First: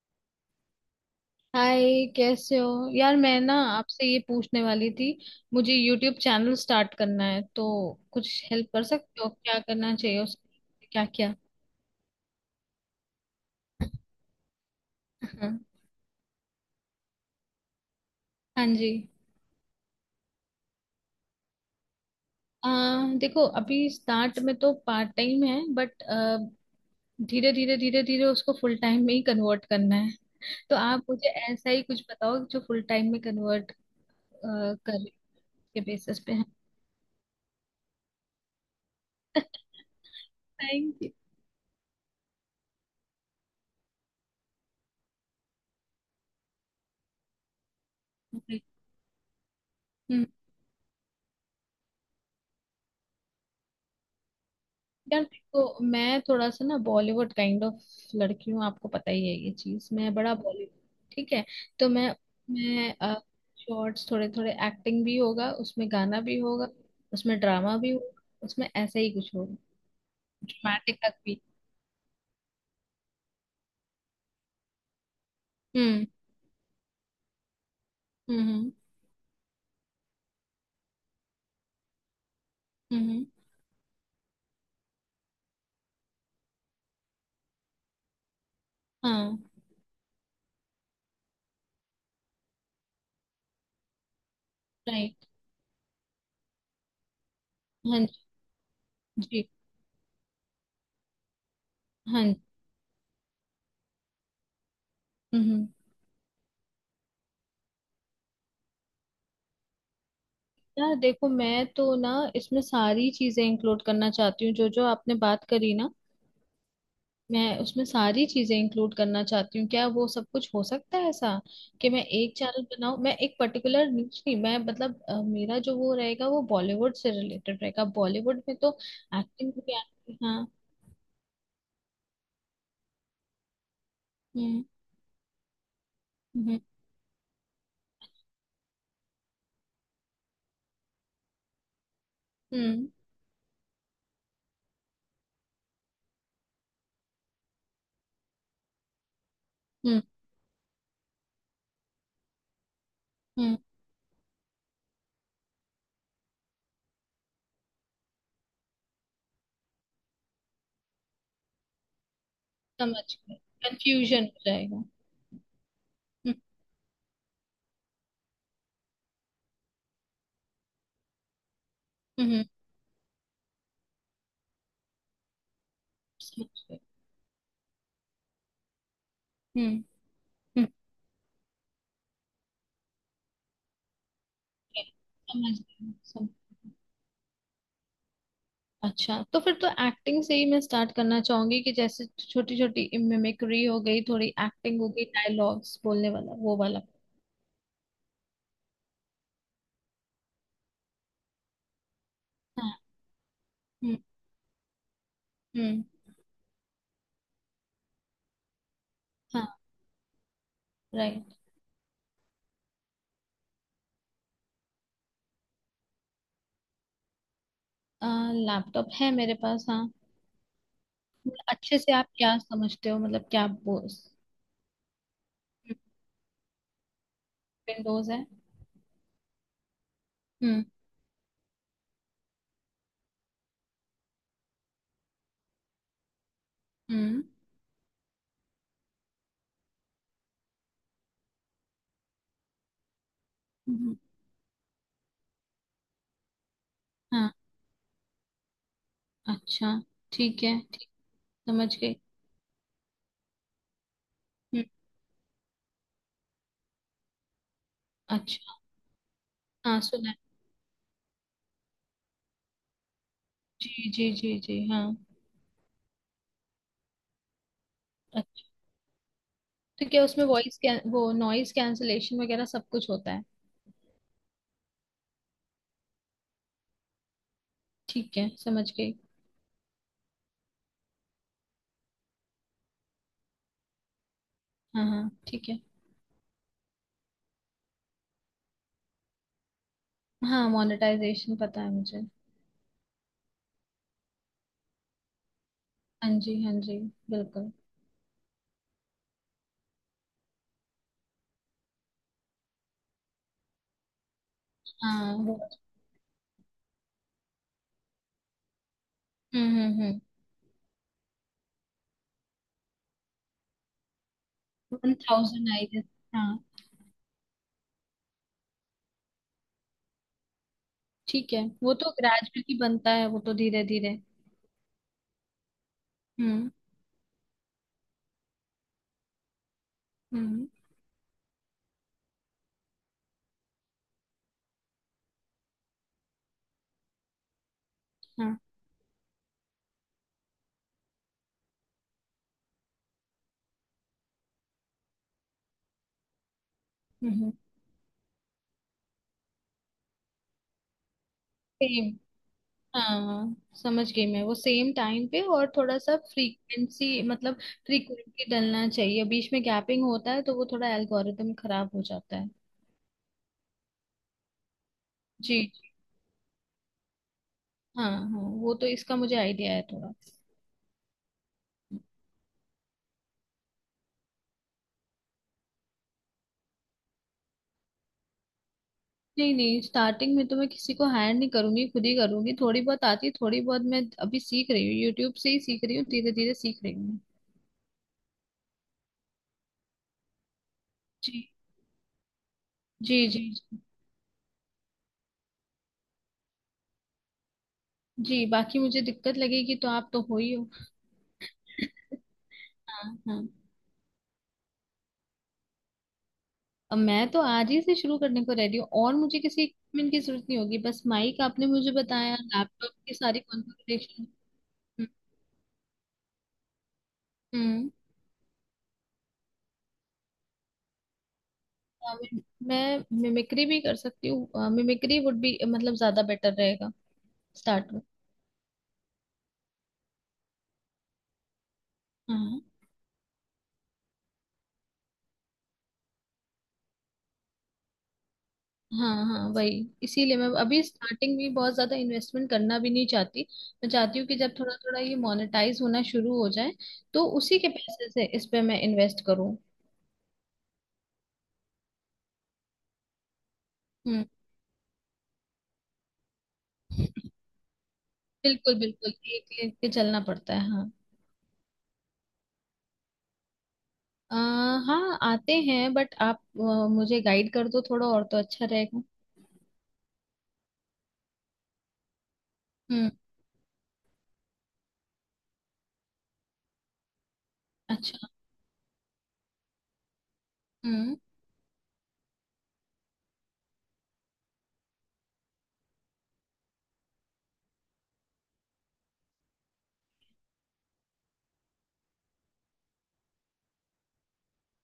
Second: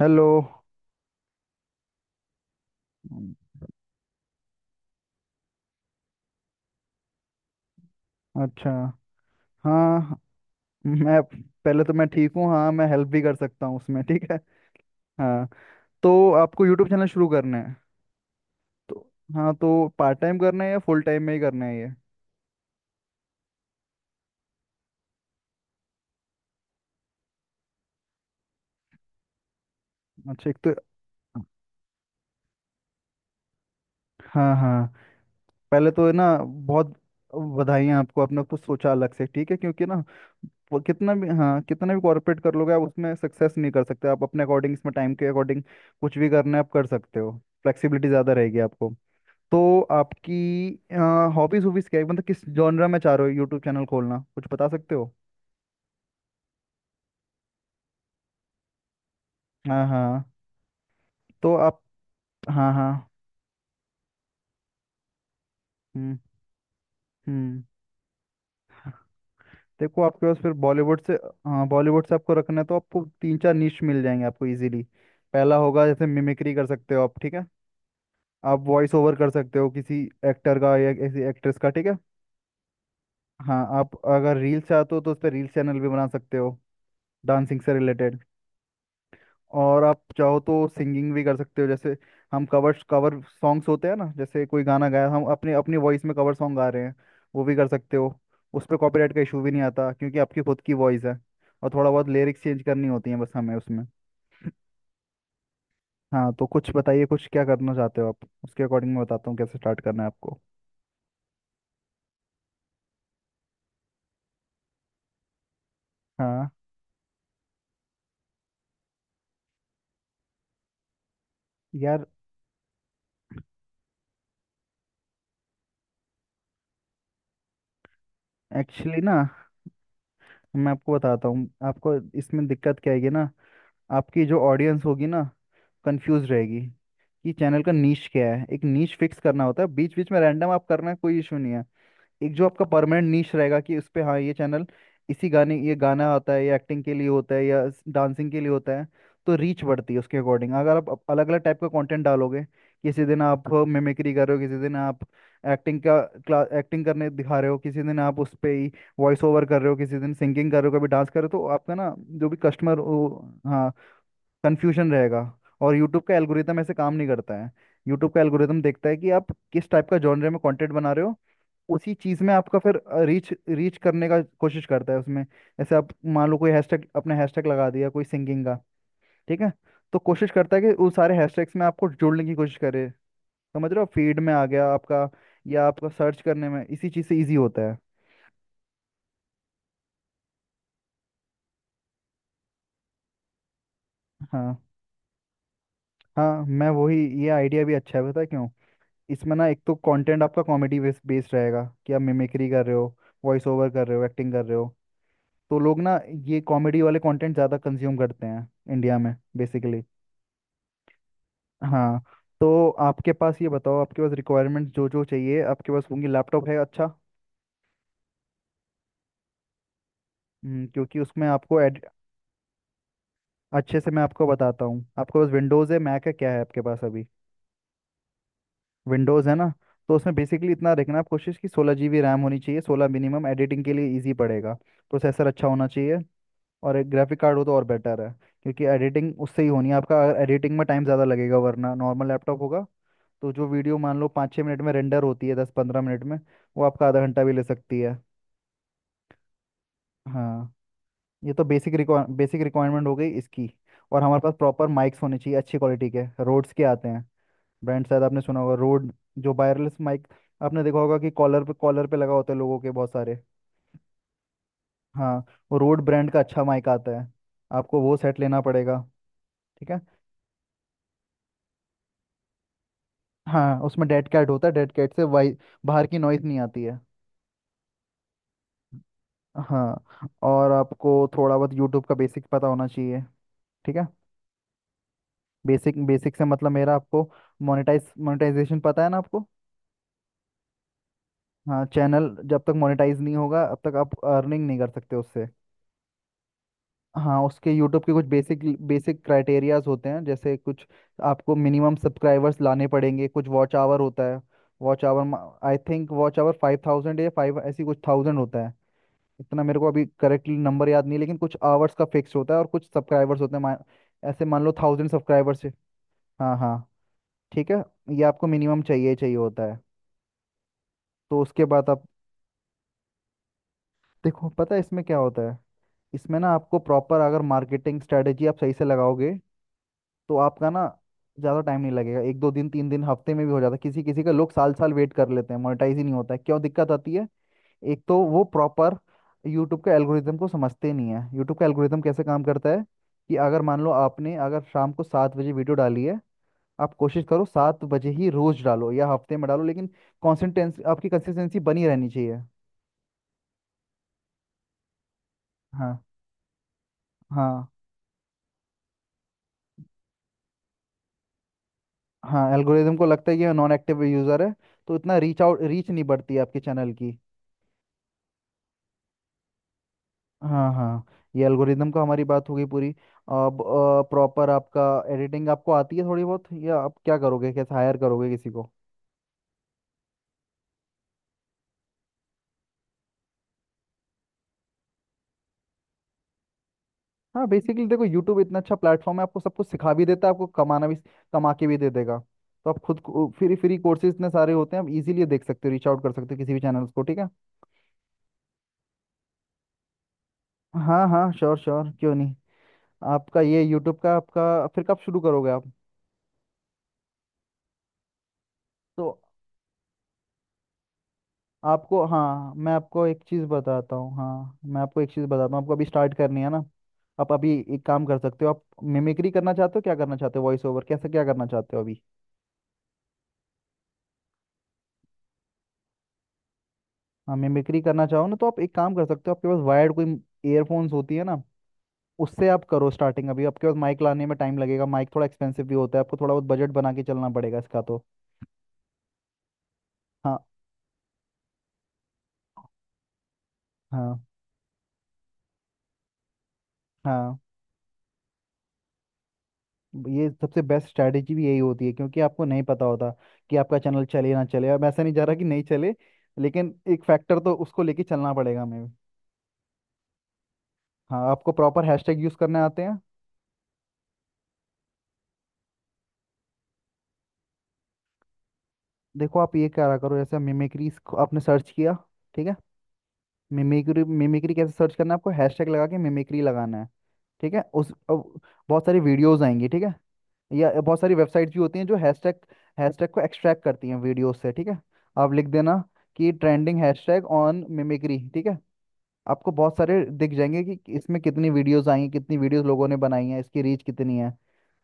Hello. Hi, कैसे हो यार? मैं ना आपसे ये पूछने वाली थी। मुझे यूट्यूब चैनल स्टार्ट करना है तो कुछ हेल्प अच्छा। कर सकते हो? क्या करना हाँ। चाहिए, उसके क्या मैं क्या। पहले तो मैं ठीक हूँ। हाँ मैं हेल्प भी कर सकता हूँ उसमें। ठीक है। हाँ हाँ। तो आपको यूट्यूब चैनल शुरू करना है? हाँ जी। तो हाँ, तो पार्ट टाइम करना है या फुल टाइम में ही करना है ये? आ, देखो, अभी स्टार्ट में तो पार्ट टाइम है बट धीरे धीरे उसको फुल टाइम में ही कन्वर्ट करना है। अच्छा। एक तो तो आप मुझे ऐसा ही कुछ बताओ जो फुल टाइम में कन्वर्ट हाँ हाँ कर के पहले तो है बेसिस पे ना है। बहुत बधाइयाँ आपको, आपने कुछ सोचा अलग से। ठीक है क्योंकि ना वो थैंक कितना भी, हाँ कितना भी कॉर्पोरेट कर लोगे आप उसमें सक्सेस नहीं कर सकते। आप अपने अकॉर्डिंग, इसमें टाइम के अकॉर्डिंग कुछ भी करना है आप कर सकते हो। फ्लेक्सिबिलिटी ज़्यादा रहेगी आपको। तो यू। आपकी हॉबीज हॉबीज क्या है, मतलब किस जॉनरा में चाह रहे हो यूट्यूब चैनल खोलना? कुछ बता सकते हो? यार देखो, मैं थोड़ा सा ना बॉलीवुड काइंड ऑफ लड़की हूँ। आपको पता ही है ये हाँ चीज, मैं हाँ। बड़ा बॉलीवुड। ठीक है। तो आप तो मैं हाँ हाँ। मैं शॉर्ट्स, थोड़े थोड़े एक्टिंग भी होगा, उसमें हम्म गाना भी होगा। उसमें हम्म। ड्रामा भी होगा। उसमें ऐसा ही कुछ होगा, देखो आपके पास फिर ड्रामेटिक बॉलीवुड से, तक भी। हाँ बॉलीवुड से आपको रखना है तो आपको तीन चार नीश मिल जाएंगे आपको इजीली। पहला होगा जैसे हम्म। मिमिक्री कर सकते हो आप, ठीक है। हम्म। आप हम्म। वॉइस ओवर कर सकते हो किसी एक्टर का या किसी एक्ट्रेस का, ठीक है। हम्म। हम्म। हाँ आप अगर रील्स चाहते हो तो उस पर रील्स चैनल भी बना सकते हो, डांसिंग से रिलेटेड। हाँ, और आप चाहो तो सिंगिंग भी कर सकते हो, जैसे हम कवर कवर सॉन्ग्स होते हैं ना, जैसे कोई गाना गाया, हम राइट। अपने अपनी वॉइस में कवर सॉन्ग गा रहे हैं, वो भी कर सकते हाँ हो। जी। उस पर कॉपीराइट का इशू जी, भी नहीं आता क्योंकि आपकी खुद की वॉइस है और थोड़ा बहुत हाँ जी। लिरिक्स चेंज करनी होती है बस हमें उसमें। हम्म। हम्म। हाँ तो कुछ बताइए, कुछ क्या करना चाहते हो आप, उसके अकॉर्डिंग मैं बताता हूँ कैसे स्टार्ट करना है आपको। यार देखो, मैं तो ना इसमें सारी चीजें इंक्लूड करना चाहती हूँ जो जो आपने बात करी ना। हाँ। मैं उसमें सारी चीजें इंक्लूड करना चाहती हूँ। क्या वो सब कुछ हो सकता है ऐसा कि मैं यार एक चैनल बनाऊं? मैं एक पर्टिकुलर न्यूज नहीं, मैं मतलब मेरा जो वो रहेगा वो बॉलीवुड से रिलेटेड रहेगा। बॉलीवुड में तो एक्चुअली ना, एक्टिंग भी आती है। हाँ। मैं आपको बताता हूँ आपको इसमें दिक्कत क्या आएगी ना, आपकी जो हम्म। ऑडियंस होगी ना कंफ्यूज रहेगी हम्म। कि चैनल का नीश क्या है। एक नीश फिक्स करना होता है, बीच बीच में रैंडम आप करना, कोई इशू नहीं है। एक जो आपका हम्म। परमानेंट नीश रहेगा कि उस पे हाँ, ये चैनल इसी गाने, ये गाना आता है या एक्टिंग के लिए होता है या डांसिंग के लिए होता है, तो रीच बढ़ती है हम्म। उसके अकॉर्डिंग। अगर आप अलग अलग टाइप का कंटेंट डालोगे, किसी दिन आप हम्म, मिमिक्री कर रहे हो, किसी दिन आप एक्टिंग का क्लास एक्टिंग करने दिखा रहे हो, किसी दिन आप उस पे ही वॉइस ओवर कर रहे हो, किसी दिन सिंगिंग कर रहे हो, कभी डांस कर रहे हो, तो आपका ना जो भी कस्टमर हो, समझ गए। हाँ, कंफ्यूजन हो जाएगा। कंफ्यूजन रहेगा। और यूट्यूब का हम्म। एल्गोरिदम ऐसे काम नहीं करता है। यूट्यूब का एल्गोरिदम देखता है कि आप किस टाइप का जॉनरे में कंटेंट बना रहे हो, उसी चीज़ में हम्म। आपका फिर रीच रीच करने का कोशिश करता है उसमें। ऐसे आप मान लो कोई समझ गए। हैशटैग, अपने हैशटैग लगा दिया कोई सिंगिंग का, ठीक है, हम्म। तो कोशिश करता है हम्म। कि उस सारे हैशटैग्स में आपको जोड़ने की कोशिश करे। समझ रहे हो, फीड में आ गया Okay, आपका, समझ या आपका गए, सर्च समझ करने में गई। इसी चीज़ से ईजी होता है। अच्छा, तो फिर तो एक्टिंग से ही मैं स्टार्ट करना चाहूंगी कि जैसे छोटी छोटी मिमिक्री हो गई, थोड़ी हाँ एक्टिंग हो गई, डायलॉग्स बोलने वाला हाँ वो मैं वाला। वही, ये आइडिया भी अच्छा है, पता है क्यों? इसमें ना एक तो कंटेंट आपका कॉमेडी बेस्ड रहेगा कि आप मिमिक्री कर रहे हाँ। हो, वॉइस ओवर कर हम्म। रहे हो, एक्टिंग कर रहे हो, तो लोग हम्म। ना ये कॉमेडी वाले कंटेंट ज़्यादा कंज्यूम करते हैं इंडिया में, हाँ, बेसिकली। राइट। हाँ तो आपके पास, ये बताओ आपके पास रिक्वायरमेंट्स जो जो चाहिए आपके पास होंगी? लैपटॉप है? अच्छा। लैपटॉप है मेरे पास, हाँ। क्योंकि उसमें मतलब आपको अच्छे एड, से आप क्या समझते हो, मतलब क्या अच्छे से मैं बोस? आपको बताता हूँ। आपके पास विंडोज़ है, मैक है, क्या है आपके पास अभी? विंडोज है। विंडोज़ है ना, तो उसमें बेसिकली हम्म। इतना देखना, आप कोशिश कि 16 GB रैम होनी चाहिए, 16 मिनिमम, एडिटिंग के लिए ईजी पड़ेगा। प्रोसेसर अच्छा होना चाहिए और एक ग्राफिक हम्म। कार्ड हो तो और बेटर है, क्योंकि एडिटिंग उससे ही होनी है। आपका एडिटिंग में टाइम ज़्यादा लगेगा वरना, नॉर्मल लैपटॉप होगा तो जो वीडियो हम्म, मान लो 5-6 मिनट में रेंडर होती है, 10-15 मिनट में, वो आपका आधा घंटा भी हाँ। ले सकती है। अच्छा, ठीक हाँ है, ठीक। ये तो समझ बेसिक गई। रिक्वा बेसिक रिक्वायरमेंट हो गई इसकी। और हमारे पास हम्म। प्रॉपर माइक्स होने चाहिए अच्छी क्वालिटी के, रोड्स के आते हैं, ब्रांड शायद आपने सुना होगा, अच्छा। रोड, जो वायरलेस हाँ, माइक, सुना है। आपने देखा होगा कि कॉलर पे लगा होता है लोगों के बहुत सारे। जी जी जी जी, हाँ। हाँ वो रोड ब्रांड का अच्छा माइक आता है, आपको वो सेट लेना अच्छा, पड़ेगा। ठीक है। तो क्या उसमें वॉइस, क्या वो नॉइस कैंसलेशन वगैरह सब कुछ होता है? हाँ उसमें डेड कैट होता है, डेड कैट से वाई बाहर की नॉइज नहीं आती है। ठीक है, समझ गई। हाँ और आपको थोड़ा बहुत यूट्यूब का बेसिक पता होना चाहिए, ठीक है। हाँ हाँ, ठीक है। बेसिक बेसिक से मतलब मेरा, आपको मोनेटाइजेशन पता है ना आपको? हाँ, मोनेटाइजेशन पता हाँ है मुझे। चैनल जब तक मोनेटाइज नहीं होगा अब तक आप अर्निंग नहीं कर सकते उससे। हाँ जी, हाँ जी। हाँ उसके, बिल्कुल। यूट्यूब के कुछ बेसिक बेसिक क्राइटेरियाज होते हैं, जैसे कुछ आपको मिनिमम सब्सक्राइबर्स लाने पड़ेंगे, कुछ वॉच आवर होता है। वॉच हाँ, आवर, वो। आई थिंक वॉच आवर 5000 या फाइव, ऐसी कुछ थाउजेंड होता है, इतना हम्म। मेरे को हम्म। अभी हम्म। करेक्टली नंबर याद नहीं है, लेकिन कुछ आवर्स का फिक्स होता है और कुछ सब्सक्राइबर्स होते हैं। मान, ऐसे मान लो 1000 वन सब्सक्राइबर्स थाउजेंड है। I guess. हाँ। हाँ हाँ ठीक है। ये आपको मिनिमम चाहिए ही चाहिए होता है। तो ठीक है, उसके बाद वो आप, तो ग्रेजुअली बनता है, वो तो धीरे धीरे। देखो पता है इसमें क्या होता है, इसमें ना हम्म। आपको प्रॉपर अगर मार्केटिंग स्ट्रेटेजी आप सही से लगाओगे तो हम्म। आपका ना ज़्यादा टाइम नहीं लगेगा। एक दो दिन, तीन दिन, हफ्ते में भी हो जाता है। किसी किसी का लोग साल साल वेट कर लेते हैं, मोनेटाइज ही नहीं होता है, क्यों दिक्कत आती है? एक तो वो हाँ। प्रॉपर यूट्यूब के एल्गोरिदम को समझते नहीं है। यूट्यूब का एल्गोरिदम कैसे काम करता है कि अगर मान लो आपने, अगर शाम को 7 बजे वीडियो डाली है, आप कोशिश करो हम्म। 7 बजे ही रोज डालो या हफ्ते में डालो, लेकिन कॉन्सिस्टेंस आपकी कंसिस्टेंसी बनी रहनी सेम। चाहिए। हाँ, समझ गई मैं वो, सेम टाइम पे और थोड़ा हाँ सा फ्रीक्वेंसी मतलब हाँ फ्रीक्वेंटली डलना चाहिए। बीच में गैपिंग होता है तो वो थोड़ा एल्गोरिदम खराब हो जाता हाँ है। एल्गोरिदम को लगता है ये नॉन एक्टिव यूजर है, तो इतना जी जी। रीच नहीं बढ़ती है आपके चैनल की। हाँ हाँ, वो तो इसका मुझे आइडिया है थोड़ा। हाँ हाँ। ये एल्गोरिदम का हमारी बात हो गई पूरी। अब प्रॉपर आपका, एडिटिंग आपको आती है थोड़ी बहुत, या आप क्या करोगे, कैसे हायर करोगे किसी को? नहीं नहीं, स्टार्टिंग में तो मैं किसी को हायर नहीं करूंगी, खुद ही करूंगी। थोड़ी बहुत आती है, थोड़ी बहुत मैं अभी सीख रही हूँ, यूट्यूब से ही सीख रही हूँ, धीरे धीरे सीख रही हूँ। हाँ बेसिकली देखो, यूट्यूब इतना अच्छा प्लेटफॉर्म है, आपको सब कुछ सिखा भी देता है, आपको कमाना भी, जी कमा के भी दे देगा। तो आप खुद जी को जी फ्री फ्री जी। कोर्सेज इतने सारे होते हैं, आप इजीली देख सकते हो, रीच आउट कर सकते हो किसी भी चैनल को, ठीक है। जी, बाकी मुझे दिक्कत लगेगी तो आप तो हो ही हो। हाँ हाँ श्योर श्योर क्यों नहीं। हाँ आपका हाँ। ये यूट्यूब का, आपका फिर कब शुरू करोगे आप? अब मैं तो आज ही से शुरू करने को रेडी हूँ, तो और मुझे किसी इक्विपमेंट की जरूरत नहीं होगी। बस माइक आपने मुझे आपको बताया, हाँ मैं लैपटॉप आपको की एक सारी चीज़ बताता हूँ। कॉन्फ़िगरेशन। हाँ मैं आपको हम्म। एक चीज़ बताता हूँ, आपको अभी स्टार्ट करनी है ना, आप अभी एक काम कर सकते हो। आप मिमिक्री करना चाहते हो, क्या करना चाहते हो, वॉइस ओवर, कैसे क्या करना चाहते हो अभी? हम्म। मैं मिमिक्री भी कर सकती हूँ, मिमिक्री वुड भी मतलब ज्यादा बेटर रहेगा हाँ मिमिक्री स्टार्ट करना चाहो ना तो आप एक काम कर सकते हो, आपके पास वायर्ड कोई ईयरफोन्स होती है ना, उससे में। आप करो स्टार्टिंग। अभी आपके पास माइक लाने में टाइम लगेगा, माइक थोड़ा एक्सपेंसिव भी होता है, आपको थोड़ा बहुत बजट बना के चलना पड़ेगा इसका, तो हाँ हाँ, वही, इसीलिए हाँ मैं अभी स्टार्टिंग में बहुत ज्यादा इन्वेस्टमेंट करना भी नहीं चाहती। मैं चाहती हाँ हूँ कि जब थोड़ा थोड़ा ये मोनेटाइज होना शुरू हो जाए तो हाँ। उसी के पैसे से इस पे मैं इन्वेस्ट करूँ। ये सबसे बेस्ट स्ट्रैटेजी भी यही होती है, क्योंकि आपको नहीं पता होता कि आपका चैनल हम्म। चले ना चले। अब ऐसा नहीं जा रहा कि नहीं चले, लेकिन एक फैक्टर तो उसको लेके चलना पड़ेगा बिल्कुल हमें। बिल्कुल, एक लेके के चलना पड़ता है, हाँ। हाँ आपको प्रॉपर हैशटैग यूज़ करने आते हैं? आ, हाँ, आते हैं बट आप मुझे गाइड कर दो थोड़ा और तो अच्छा रहेगा। देखो आप ये क्या करो, जैसे मिमिक्रीज आपने सर्च किया, ठीक है, हम्म। मिमिक्री, कैसे सर्च करना है आपको, हैशटैग लगा के मिमिक्री लगाना है, ठीक है। उस अब अच्छा। बहुत सारी वीडियोस आएंगी, ठीक है, या बहुत सारी हम्म। वेबसाइट्स भी होती हैं जो हैशटैग हैशटैग को एक्सट्रैक्ट करती हैं वीडियोस से, ठीक है। आप लिख देना कि ट्रेंडिंग हैशटैग ऑन मिमिक्री, ठीक है, आपको बहुत सारे दिख जाएंगे कि इसमें कितनी वीडियोस आई हैं, कितनी वीडियोस लोगों ने बनाई हैं, इसकी रीच कितनी है।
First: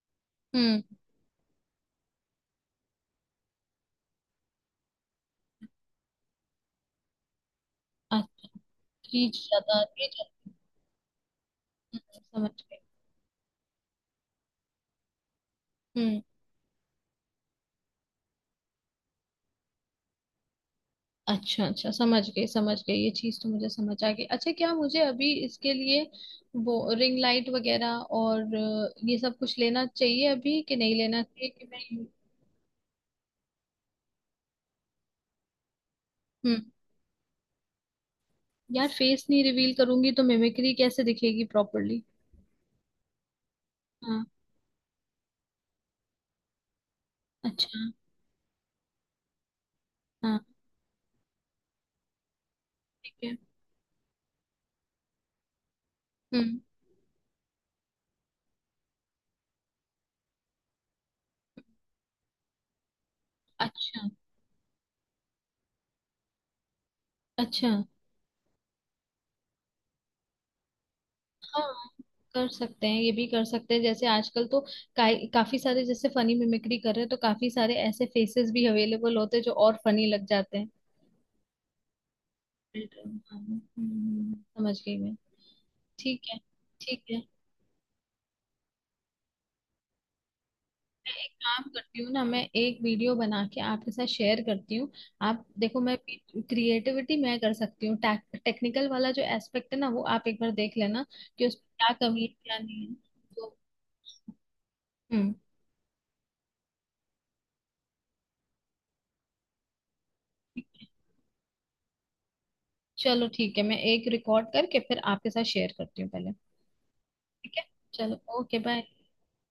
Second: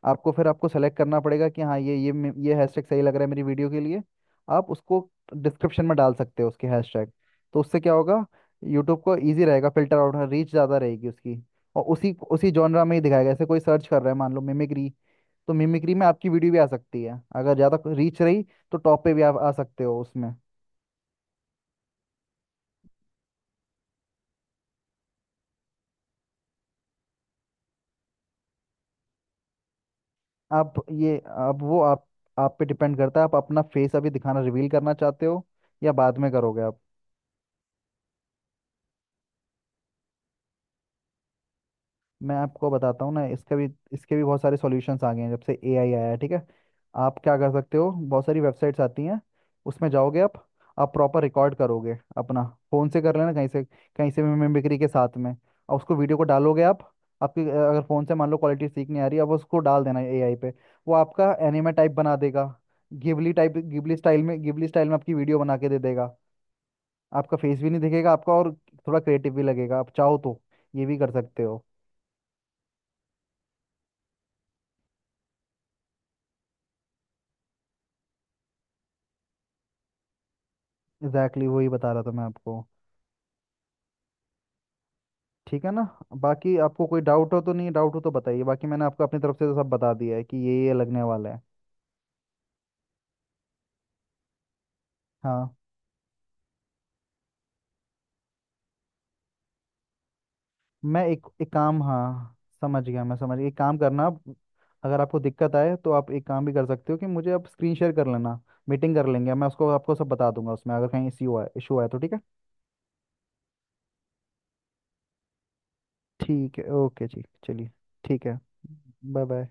आपको फिर आपको हम्म। सेलेक्ट करना पड़ेगा कि हाँ ये ये हैशटैग सही लग रहा है मेरी वीडियो के लिए। आप उसको डिस्क्रिप्शन में डाल सकते हो, उसके हैशटैग। तो उससे क्या होगा, अच्छा। यूट्यूब को थ्री इजी रहेगा ज्यादा, फिल्टर थ्री आउट, रीच ज्यादा। ज़्यादा रहेगी उसकी, और उसी हम्म, उसी समझ जॉनरा में ही दिखाएगा। जैसे कोई सर्च कर रहा है, मान लो मिमिक्री, तो मिमिक्री में गए। आपकी वीडियो भी आ सकती है, अगर ज़्यादा रीच रही तो टॉप पे भी आप आ सकते हो उसमें। अच्छा अच्छा, समझ गई, समझ गई। ये चीज तो मुझे समझ आ गई। अच्छा, क्या मुझे अभी इसके लिए वो रिंग लाइट वगैरह और ये सब कुछ लेना चाहिए अभी आप कि नहीं ये लेना चाहिए, अब कि वो आप मैं। आप पे डिपेंड करता है, आप अपना फेस अभी दिखाना, रिवील करना चाहते हो या बाद में करोगे हम्म। आप? यार, फेस नहीं रिवील करूंगी तो मिमिक्री कैसे दिखेगी प्रॉपरली? मैं आपको बताता हूँ ना इसका भी, इसके भी हाँ। बहुत सारे सॉल्यूशंस आ गए हैं जब से AI आया है, ठीक है। आप क्या कर सकते अच्छा। हो, बहुत सारी वेबसाइट्स आती हैं, उसमें जाओगे हाँ, आप प्रॉपर रिकॉर्ड करोगे अपना, फ़ोन से ठीक कर लेना, है। कहीं से भी, मिमिक्री के साथ में, और उसको वीडियो को हम्म। डालोगे आप। आपकी अगर फ़ोन से मान लो क्वालिटी ठीक नहीं आ रही, अब उसको डाल देना AI पे, वो आपका एनिमे टाइप बना देगा, गिबली अच्छा स्टाइल में, गिबली स्टाइल में आपकी वीडियो बना के दे देगा। आपका फेस भी अच्छा। नहीं दिखेगा आपका, और थोड़ा क्रिएटिव भी लगेगा, आप चाहो तो ये भी कर सकते हो। हाँ, कर सकते हैं, ये भी कर सकते हैं। जैसे आजकल तो काफी सारे जैसे फनी मिमिक्री कर रहे हैं, तो काफी सारे ऐसे फेसेस भी अवेलेबल होते हैं जो और फनी लग जाते हैं। एग्जैक्टली, exactly वही बता रहा था मैं आपको, रिटर्न। समझ गई मैं। ठीक है ना। ठीक है। बाकी आपको कोई ठीक है, डाउट हो तो, नहीं डाउट हो तो बताइए, बाकी मैंने आपको अपनी तरफ से तो सब बता दिया है कि ये लगने मैं एक वाला है। काम करती हूँ ना, मैं एक वीडियो बना के आपके साथ शेयर करती हूँ। आप हाँ देखो, मैं क्रिएटिविटी मैं कर सकती हूँ। टेक्निकल वाला जो एस्पेक्ट है ना, वो आप एक बार देख मैं लेना एक कि एक उसमें काम, क्या कमी है हाँ क्या समझ नहीं है, गया, मैं समझ गया, एक तो। काम करना आप, अगर आपको हम्म। दिक्कत आए तो आप एक काम भी कर सकते हो कि मुझे आप स्क्रीन शेयर कर लेना, मीटिंग कर लेंगे, मैं उसको आपको सब बता दूंगा उसमें, अगर कहीं इश्यू आए इशू आए तो, ठीक है। चलो ठीक है, मैं एक रिकॉर्ड करके फिर आपके साथ शेयर करती हूँ पहले। ठीक है ओके जी ठीक है। चलिए। चलो, ठीक है। Okay, bye. Bye bye.